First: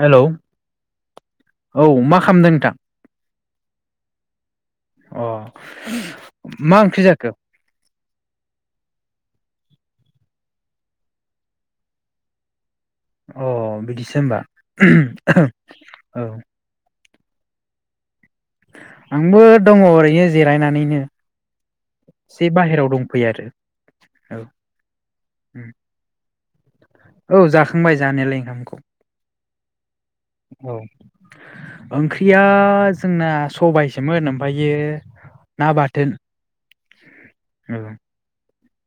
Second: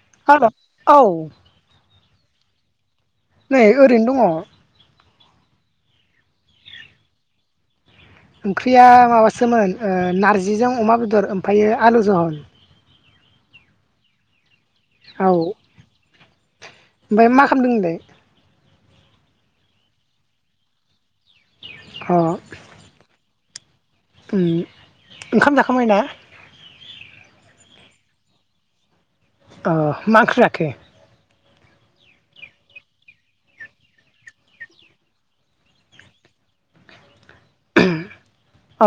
Hello hello औ औ मा खामदों नोंथां नै ओरैनो दङ अ मा ओंख्रि जाखो? ओंख्रिया माबासोमोन ओ नारजिजों अमा बेदर ओमफायो आलु जहल अ बिदिसो होमबा [inaudible] औ ओमफाय मा खालामदों नोंलाय आंबो दङ ओरैनो जिरायनानैनो अ से बाहेराव दंफैयो आरो औ उम ओंखाम जाखांबाय ना औ जाखांबाय जानायालाय ओंखामखौ अ मा ओंख्रि जाखो औ ओंख्रिया जोंना सबायसोमोन ओमफायो ना बाथोन औ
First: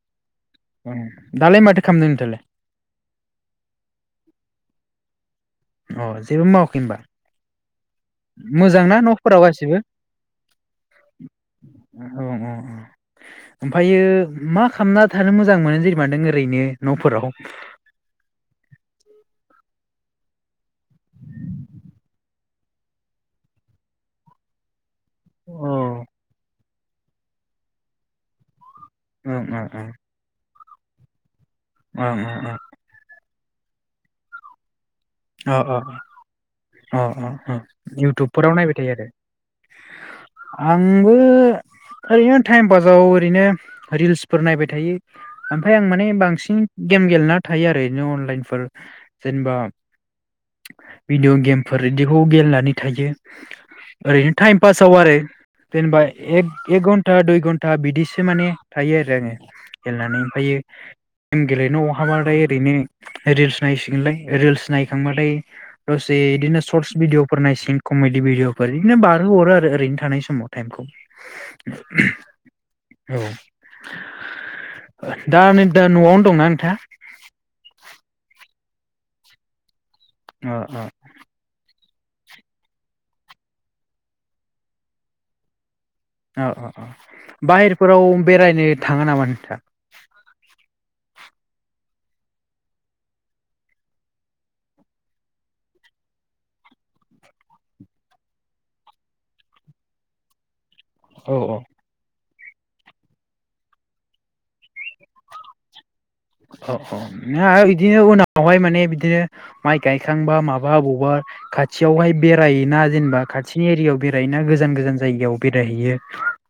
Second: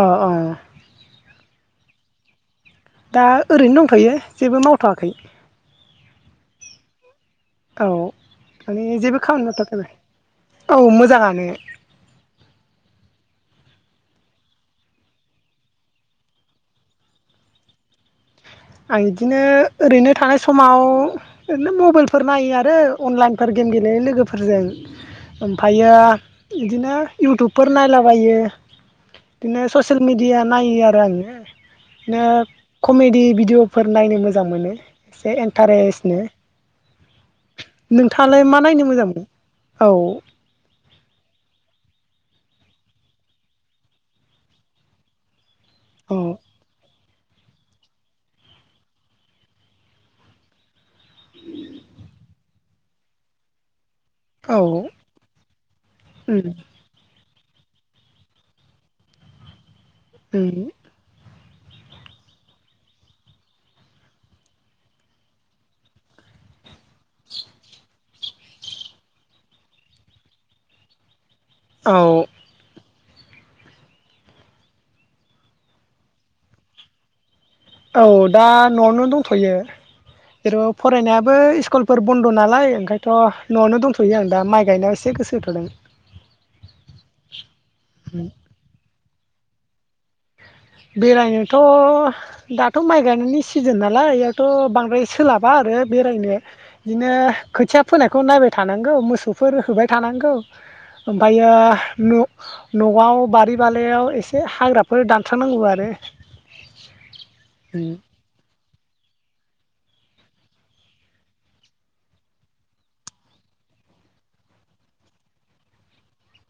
अ अ ओम दालाय माथो खालामदों नोंथाङालाय? दा ओरैनो दंथ'यो जेबो मावथ'वाखै अ जेबो मावाखै होमबा औ माने जेबो न'फोराव गासिबो खामानि [unintelligible] औ मोजां ओमफायो मा खालामना थानो मोजां मोनो जेनेबा नों ओरैनो न'फोराव? आं इदिनो ओरैनो थानाय समाव ओरैनो मबाइलफोर नायो आरो अनलाइनफोर गेम गेलेयो लोगोफोरजों ओमफायो ओं इदिनो इउटुबफोर नायलाबायो ओं इदिनो ओं ससेल मिडिया नायो आरो आङो ओं ओ ओं कमेडि भि डिअफोर नायनो मोजां मोनो अ अ अ इन्टारेस्टनो अ अ अ नोंथाङालाय इउटुबफोराव मा नायबाय नायनो थायो आरो मोजां मोनो औ आंबो ओरैनो टाइम पासाव ओरैनो रिल्सफोर नायबाय थायो ओमफ्राय आं माने औ बांसिन गेम गेलेना थायो आरो ओरैनो अनलाइनफोर जेनेबा। भिदिअ' गेमफोर बिदिखौ गेले थायो ओरैनो औ टाइम पासाव आरो जेनेबा एक उम एक घन्टा दुइ घन्टा बिदिसो माने थायो आरो आङो गेलेनानै ओमफायो उम गेम गेलेनो अहाबाथाय ओरैनो रिल्स नायसिगोनलाय रिल्स नाय खांबाथाय दसे इदिनो सरस बिडिअ फोर नायसि [unintelligible] कमेडि भिडिअफोर बिदिनो बारहो हरो आरो ओरैनो थानाय समाव टाइमखौ औ [unintelligible] औ दा [unintelligible] न'आवनो दंना नोंथाङा औ दा न'आवनो दंथ'यो अ र फरायनायाबो इसकल फोर बन्द' नालाय ओंखायनथ' न'आवनो दंथ'यो आं दा माइ गायनायाव एसे गोसो होथ'दों ओ-ओ-ओ बाहेरफोराव बेरायनो थाङो नामा नोंथां बेरायनोथ' दाथ' माइ गायनायनि सिजोन नालाय बेयावथ' बांद्राय सोलाबा आरो बेरायनो बिदिनो खोथिया फोनायखौ नायबाय थानांगौ मोसौफोर होबाय थानांगौ औ ओमफायो न' न'आव बारि बालायाव एसे हाग्राफोर दान स्रां नांगौ आरो अ औ बिदिनो उनावहाय माने बिदिनो माइ गायखांबा माबा अबावबा खाथियावहाय बेरोना जेनेबा खाथिनि एरियायाव बेरायोना गोजान गोजान जायगायाव बेरायहैयो?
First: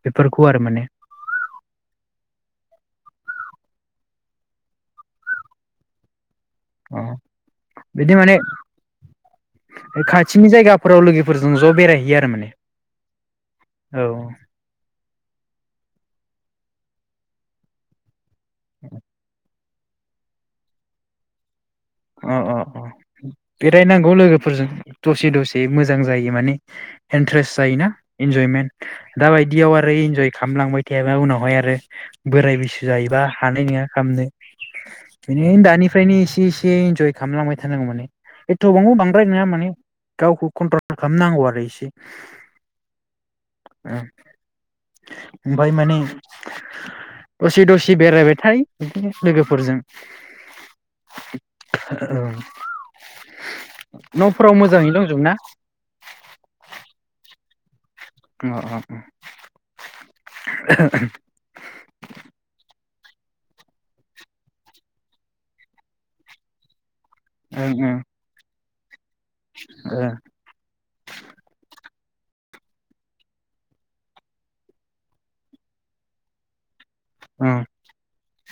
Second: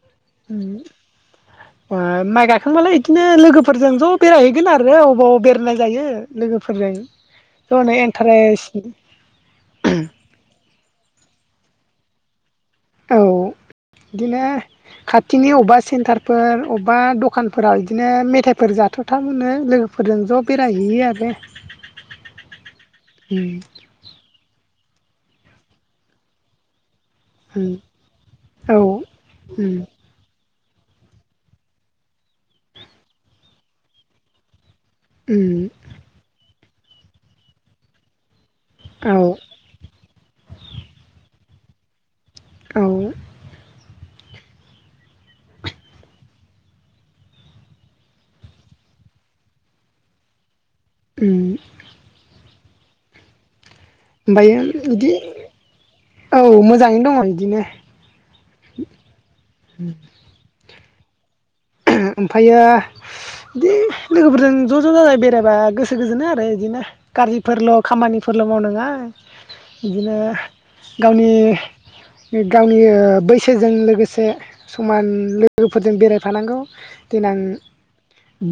बेफोरखौ आरो माने ओम [unintelligible] थांबालाय बिदिनो लोगोफोरजों ज' बेरायहैगोन आरो अबेबा अबाव बेरायनाय जायो। लोगोफोरजों अ ज'नो बिदि माने इन्टारेस्ट खाथिनि जायगाफोराव लोगोफोर जों ज' बेरायहैयो आरो मा औ बिदिनो खाथिनि अबेबा सेन्टार फोर अबेबा दखानफोराव बिदिनो मे फोर जाथाव थाव मो लोगोफोरजों ज' बेरायहैयो आरो अ अ अ बेरायनांगौ लोगोफोर दसे दसे मोजां जायो माने इन्ट्रेस्ट जायोना औ इन्जयमेन्ट दा बायदियाव आरो इन्जय खा खामलांबाय थायाबा उनावहाय आरो बोराय बैसो जायोबा हानाय नङा खामनो बिनि दानिफ्रायनो एसे एस े इन्जय खामलांबाय थानांगौ माने थबां औ बांद्राय नङा माने गावखौ कन्ट्रल खालामनांगौ आरो इ से औ ओमफाय माने दसे दसे बेरायबायथाय बिदिनो लोगोफोरजों। उम औ [inaudible] ओमफ्राय बिदि औ मोजाङैनो दङ बिदिनो। ओ अ ओ [inaudible] ओमफायो बिदि लोगोफोरजों ज' ज' जाजाय बेरायबा गोसो गोजोनो आरो इदिनो ओं गाज्रिफोरल' ओं खामानिफोरल' मावनाङा [unintelligible] ओ बिदिनो गावनि नै गावनि ओ बैसोजों लोगोसे समान लोगोफोरजों बेरायफानांगौ देनां ओं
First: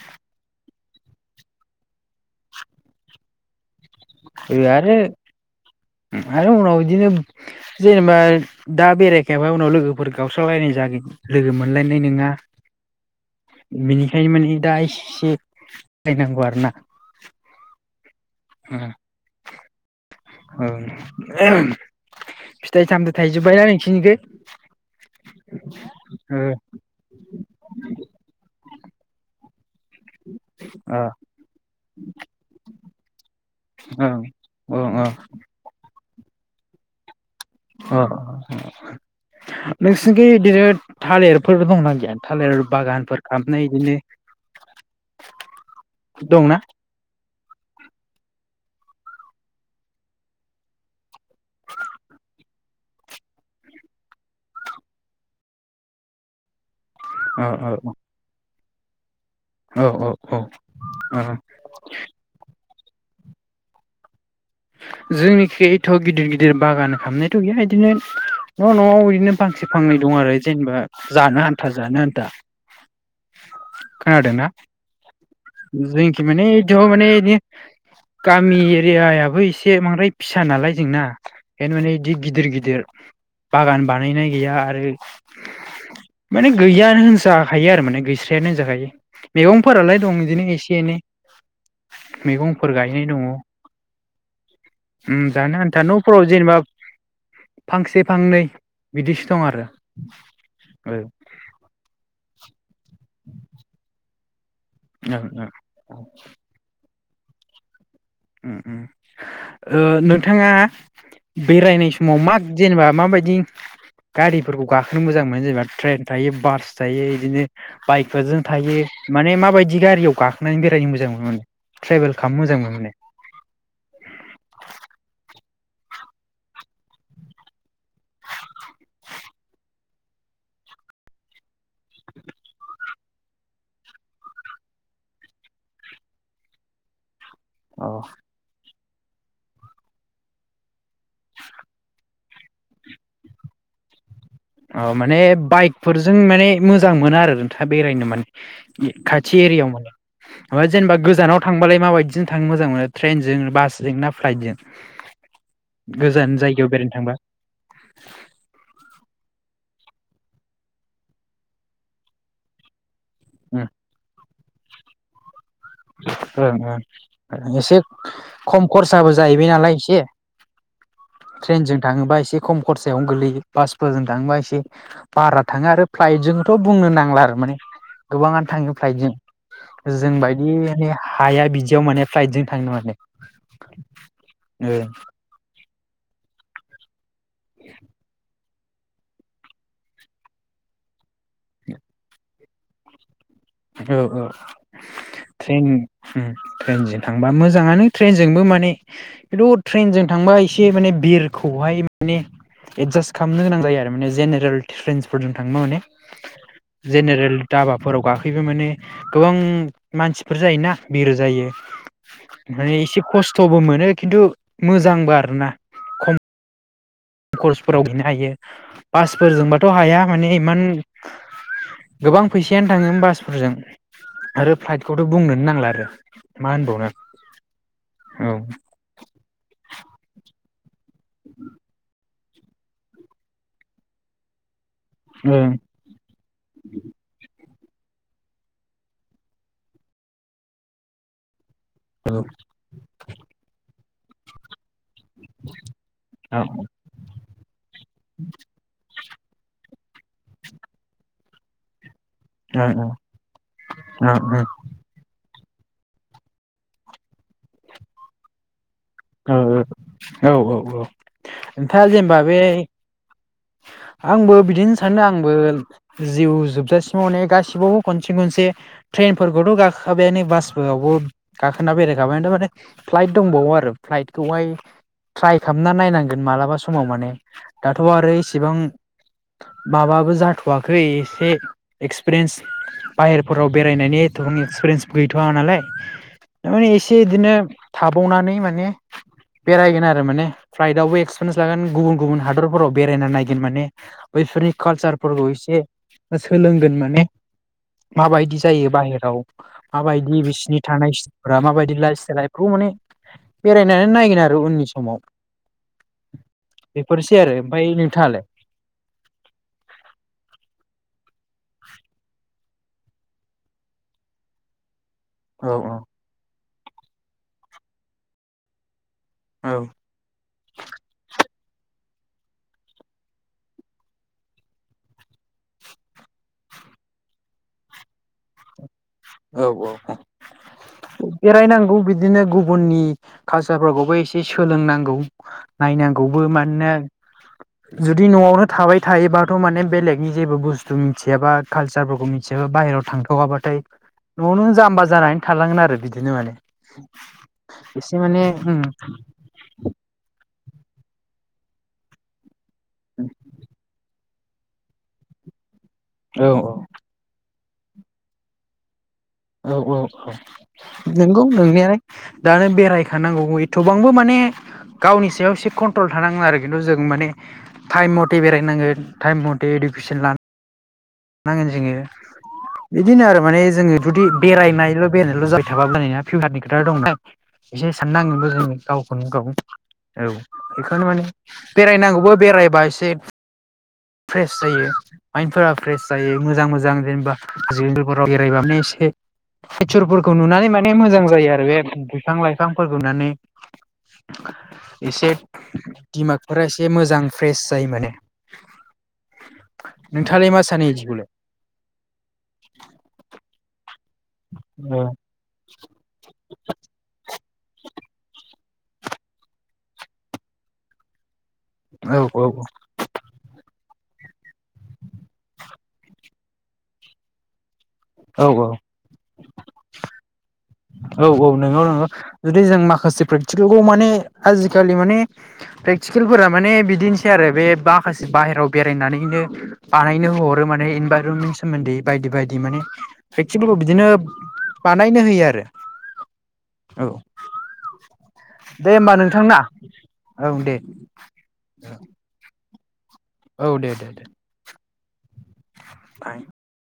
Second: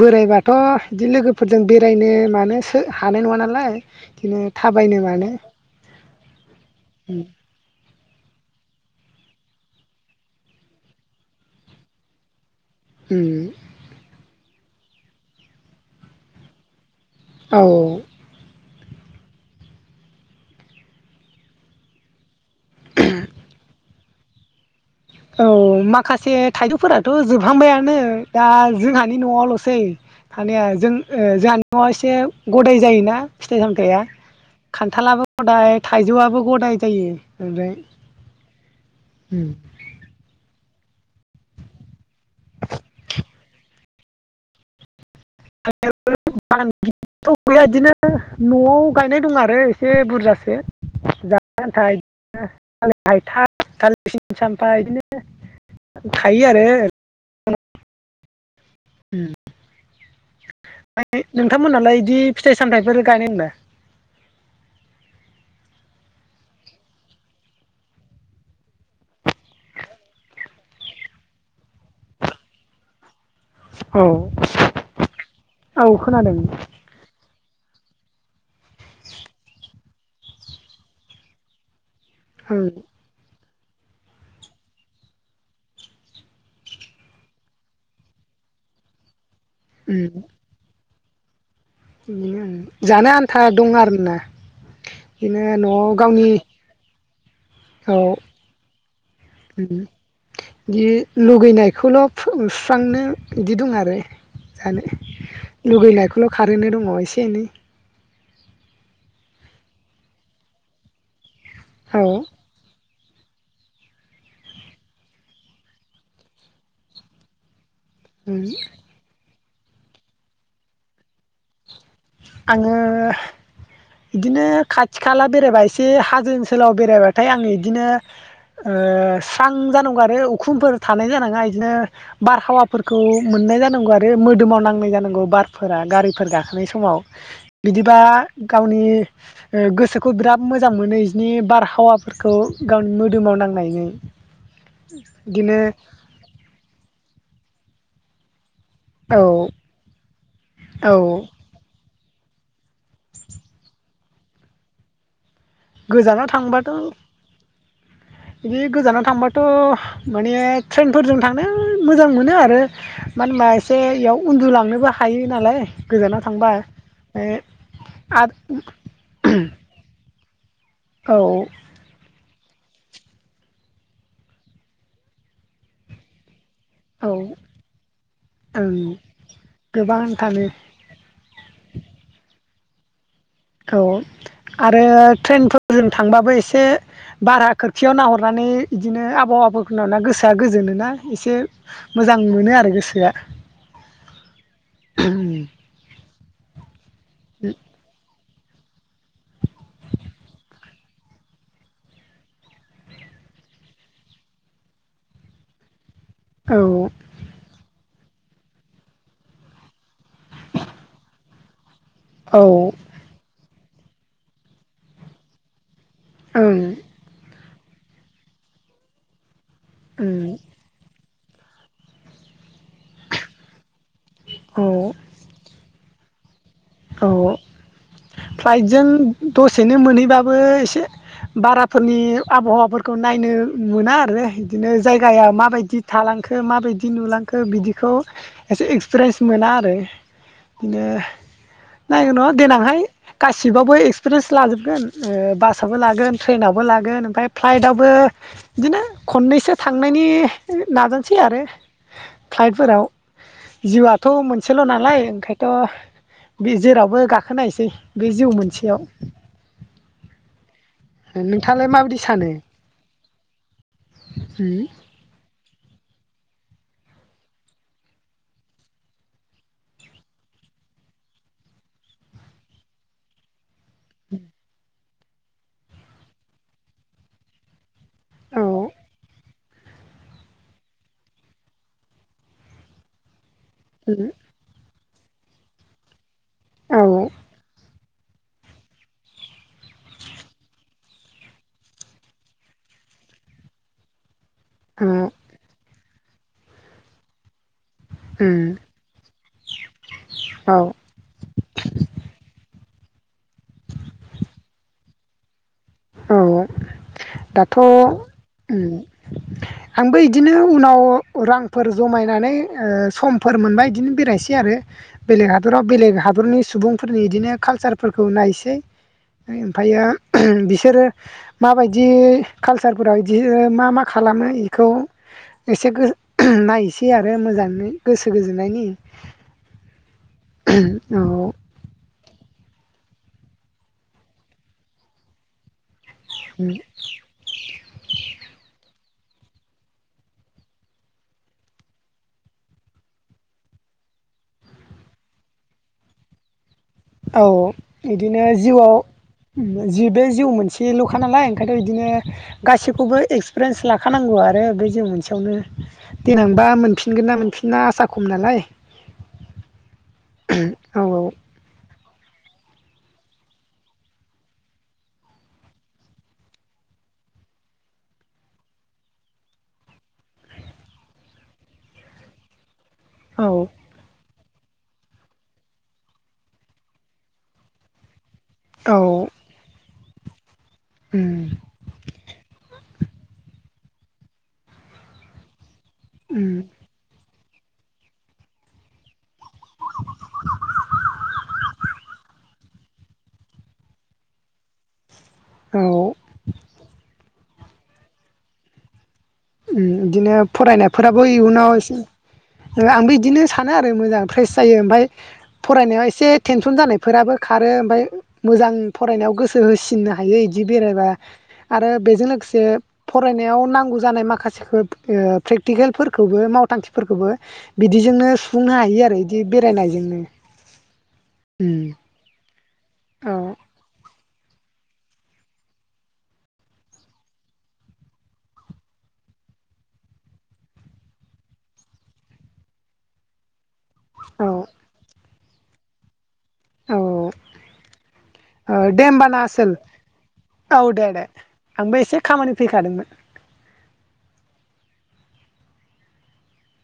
बोरायबाथ' बिदि लोगोफोरजों बेरायनो मानो सो हानाय नङा नालाय बिदिनो ओ आरो थाबायनो मानो आरो उनाव इदिनो जेनेबा दा बेरायखायाबा उनाव लोगोफोर गावस्रालायनाय जागोन लोगो मोनलायनाय नङा बिनिखाय माने दा इससि रायनांगौ आरो ना औ ओ ओ [unintelligible] फिथाय सामथाइ थायजोबबाय ना नोंसिरनिखै औ माखासे ओ थायजौफोराथ' जोबहांबायानो दा जोंहानि न'आवल'सो सै थानाया जों ओ जोंहानि न'आव एसे गदाय जायोना फिथाइ सामथाइया ओं अ खान्थालाबो गदाय था थाइजौआबो गदाय जायो ओमफ्राय अ-अ [unintelligible] गैया नोसिनिखै दे दोद थालेरफोर दंना गैया थालेर बागानफोर खालामनाय इदिनो [unintelligible] दंना गैया बिदिनो न'आव गायनाय दं आरो एसे बुरजासे जानो आन्था आरोना थालिर हायथा थालिर सिम सामफा बिदिनो थायो आरो अ अ औ औ औ औ औ नोंथांमोनहालाय बिदि फिथाइ सामथाइफोर [unintelligible] जोंनिखि एथ' गिदिर गिदिर बागान खालामनायथ' गैया इदिनो न' न'आव इदिनो फांसे फांनै दं आरो जेनेबा जानो आन्था जानो आन्था होनदों खोनादोंना औ जोंनिखि खोनादों माने [unintelligible] माने इदि गामि एरियाबो इसे एसे बांद्राय फिसा नालाय जोंना बेखायनो माने बिदि गिदिर ओं गिदिर बागान बानायनाय गैया आरो माने गैयैयानो होनजाखायो आरो माने गैस्रायानो होनजाखायो मैगंफोरालाय दं बिदिनो एसे एनै मैगंफोर जानो आन्था दं आरोना ओम बिदिनो जानो आन्था न'आव न'फोराव गावनि जेनेबा फांसे औ फांनै बिदिसो दं आरो बि ओ लुगैनायखौल' फो बिदि दं आरो जानो ओं ओं लुगैनायखौल' खारैनो दङ एसे [unintelligible] ओम ओम ओ नोंथाङा बेरायनाय औ समाव माग जेनेबा माबायदि गारिफोरखौ गाखोनो मोजां मोनो जेनेबा ट्रेन थायो बास थायो इदिनो बाइकफोरजों थायो माने मा बायदि गारियाव गाखोनानै बेरायनो मोजां माने ट्रेभेल खालामनो मोजां मोनो आङो माने बिदिनो खाथि खाला बेरायबा एसे हाजो ओनसोलाव बेरायबाथाय आं इदिनो ओ स्रां जानांगौ आरो उखुमफोर थानाय जानाङा इदिनो बारहावाफोरखौ मोननाय जानांगौ आरो मोदोमाव नांनाय जानांगौ बारफोरा गारिफोर गाखोनाय समा समाव बिदिबा गाव गोसोखौ बिराद मोजां मोनो नैजिनि बारहावा फोरखौ गावनि मोदोमाव नांनायनि औ माने बाइकफोरजों माने मोजां मोना आरो बेरायनो माने औ खाथि एरियायाव मोनो ओमफाय औ जेनेबा गोजानाव थांबालाय माबायदि माजों थांनो मोजां मोनो ट्रेनजों बासजों ना फ्लाइटजों? गोजानाव गोजान जायगायाव थांबाथ' बेरायनो थांबा बिदि गोजानाव थांबाथ' माने ट्रेनफोरजों थांनो मोजां मोनो आरो। मानो होनबा ओं एसे इयाव उन्दुलांनोबो हायो नालाय गोजानाव थांबा ओं ओ ओं एसे खम खरसाबो जाहैबाय नालाय एसे आरो ट्रेनजों थाङोबा एसे खम खरसायावनो गोगलैयो बासफोरजों थाङोबा एसे बारा थाङो आरो फ्लाइटजों थ' बुंनो औ नांला औ आरो माने गोबाङानो ओं थाङो फ्लाइटजों गोबां जोंबाय थाङो बि माने हाया बिदियाव माने फ्लाइटजों थांनोै [unintelligible] औ आरो ट्रेनफोर जों थांबाबो एसे भारा खोरखियाव नाहरनानै बिदिनो आबहावाफोरखौ नुना गोसोआ गोजोन ना एसे मोजां मोनो आरो गोसोआ औ औ ट्रेन ट्रेनजों थांबा मोजाङानो ट्रेनज जोंबो माने खिन्थु ट्रेनजों थांबा एसे माने बिरखौहाय माने एदजास्ट खाम नो गोनां जायो आरो माने जेनेरेल ट्रेनसफोरजों थांबा माने औ जेनेरेल दाबा फोराव गाखो बो माने गोबां मानसिफोर जायोना बिरो जायो औ माने एसे खस्ट बो मोनो खिन्थु मोजांबो आरो ना म [unintelligible] कर्स फोराव हैनो हायो बास फोरजोंबा थ' हाया माने इमान गोबां फै यानो थाङोमोन बासफोरजों आरो औ फ्लाइटखौथ' बुंनोनो नांला आरो मा होनबावनो औ औ फ्लाइटजों दसेनो मोनहैबाबो एसे बाराफोरनि आबहावाफोरखौ नायनो मोना आरो बिदिनो जायगाया ओं औ माबायदि थालांखो माबायदि नुलांखो बिदि बेखौ एसे एक्सपिरियेन्स मोना आरो बिदिनो नायगौ ओं नङा देनांहाय गासिबाबो ए रेस लाजोबगोन। ओ बासावबो लागोन ट्रेनावबो लागोन ओमफाय [unintelligible] बो बिदिनो खननैसो थांनायनि नाजानोसै आरो ओं फ्लाइटफोराव ओं जिउआथ' मोनसेल' नालाय ओंखाय थ' बे जेरावबो गाखोनायसै बे जिउ मोनसेयाव ओ ओ औ औ नोंथाङालाय नोंथा माबायदि जेनेबा सानो बे आंबो बिदिनो सानो आंबो जिउ जोबजासिमाव माने गासिबावबो खनसे खनसे ट्रेनफोरखौथ' गाखाबाय नो बासफोरावबो गाखोना बेरायखाबायानो थ' माने फ्लाइट दंबावो आरो फ्लाइटखौहाय ट्राइ खालामना नायनांगोन मालाबा समाव माने दाथ' आरो औ इसेबां माबाबो जाथ'वाखै एसे एक्सपिरियेन्स बाहेर फोराव बेरायनायनि एथबां एक्सपिरियेन्स गैथ'वा नालाय माबानि एसे औ इदिनो थाबावनानै माने बेरायगोन आरो माने फ्लाइटवबो एक्सपिरिेन्स लागोन गुबुन गुबुन हादरफोराव बेरायना नायगोन माने बैफोरनि औ कालसारफोरखौ एसे सोलोंगोन माने माबायदि जायो बाहेराव माबायदि बिसिनि औ थानायफ्रा सिथाइलफ्रा माबायदि लाइफ सिथायलखौ माने बेरायनानै नायगोन आरो उननि समाव औ बेफोरसै आरो दाथ' ओमफ्राय नोंथाङालाय आंबो इदिनो उनाव रांफोर जमायनानै समफोर मोनबाय बिदिनो बेरायनोसै आरो बेलेग औ हादराव औ बेलेग हादरनि सुबुंफोरनि इदिनो कालचारफोरखौ नायसै औ ओमफायो माबायदि कालसारफोराव बिदि मा मा खालामो बेखौ एसे नायसै आरो मोजाङै गोसो गोजोननायनि औ औ ओम बेरायनांगौ बिदिनो गुबुननि कालसारफोरखौबो एसे सोलोंनांगौ। नायनांगौबो मानोना जुदि न'आवनो थाबाय थायोबाथ' माने बेलेगनि जेबो बुस्थु मिथियाबा कालसारफोरखौ मिथियाबा बाहेरायाव थांथ'वाबाथाय न'आवनो जाम्बा जानानै थालांगोन आरो बिदिनो माने औ एसे माने बिदिनो उम जिउआव जि बे जिउ मोनसे बे ल'खा नालाय ओंखायनो इदिनो गाैखौबो एक्सपिरियन्स लाखानां नांगौ आरो बे जों मोनसेयावनो औ देनांबा मोनफिनगोन ना मोनफि ना आसा खम नालाय औ औ औ औ नंगौ नोंनायालाय दानो बेरायखानांगौ एथ'बांबो माने गावनि सायाव एसे कन्ट्रल थानाङो आरो खिन्थु जों माने टाइम मथे बेरायनांगोन टाइम मथे इडुकेसन लान नांगोन जोङो बिदिनो आरो माने औ जोङो जुदि बेरायनायल' बेरायनायल' [unintelligible] एसे साननांगोनबो। औ गावखौनो गाव औ बेखौनो माने उम बेरायनांगौबो बेरायबा एसे फ्रेस जायो माइनफोरा फ्रेस जायो उम मोजां मोजां जेनेबा [unintelligible] नेटसार फोरखौ नुनानै माने मोजां जायो आरो बे बिफां-लाइफांफोरखौ नुनानै एसे औ दिमागफोरा एसे मोजां फ्रेस जायो माने ओम इदिनो नोंथाङालाय मा सानो फरायना फोराबो बिदिखौलाय इयुनाव एसे ओ आंबो इदिनो सानो मोजां फ्रेस जायो ओमफाय फरायनायाव एसे टेनसन जानायफोराबो खारो ओमफाय मोजां फरायनायाव गोसो होसिननो हायो इदि बेरायबा आरो औ औ बेजों औ लोगोसे फरायनायाव नांगौ जानाय मा खासेखो ओ प्रेक्टिकेलफोरखोबो मावथांखिफोरखोबो बिदिजोंनो औ सुफुंनो हायो आरो इदि बेरायनायजोंनो औ औ नोंगौ उम नोंगौ जुदि जों माखासे औ प्रेक्टिकेलखौ माने आजि खालि माने प्रेकटिकेलफोरा माने बिदिनोसै आरो बे माखासे बाहेरायाव बेरायनानैनो बानायनो हरो माने इनभाइरनमेन्ट सोमोन्दै बायदि बायदि मानेे प्रेक थिफोरखौ बिदिनो औ बानायनो होयो आर औ औ दे होमबा होनोमबाना नोंथांना आसोल औ दे दे आंबो एसे खामानि फैखादोंमोन औ दे दे दे बाइ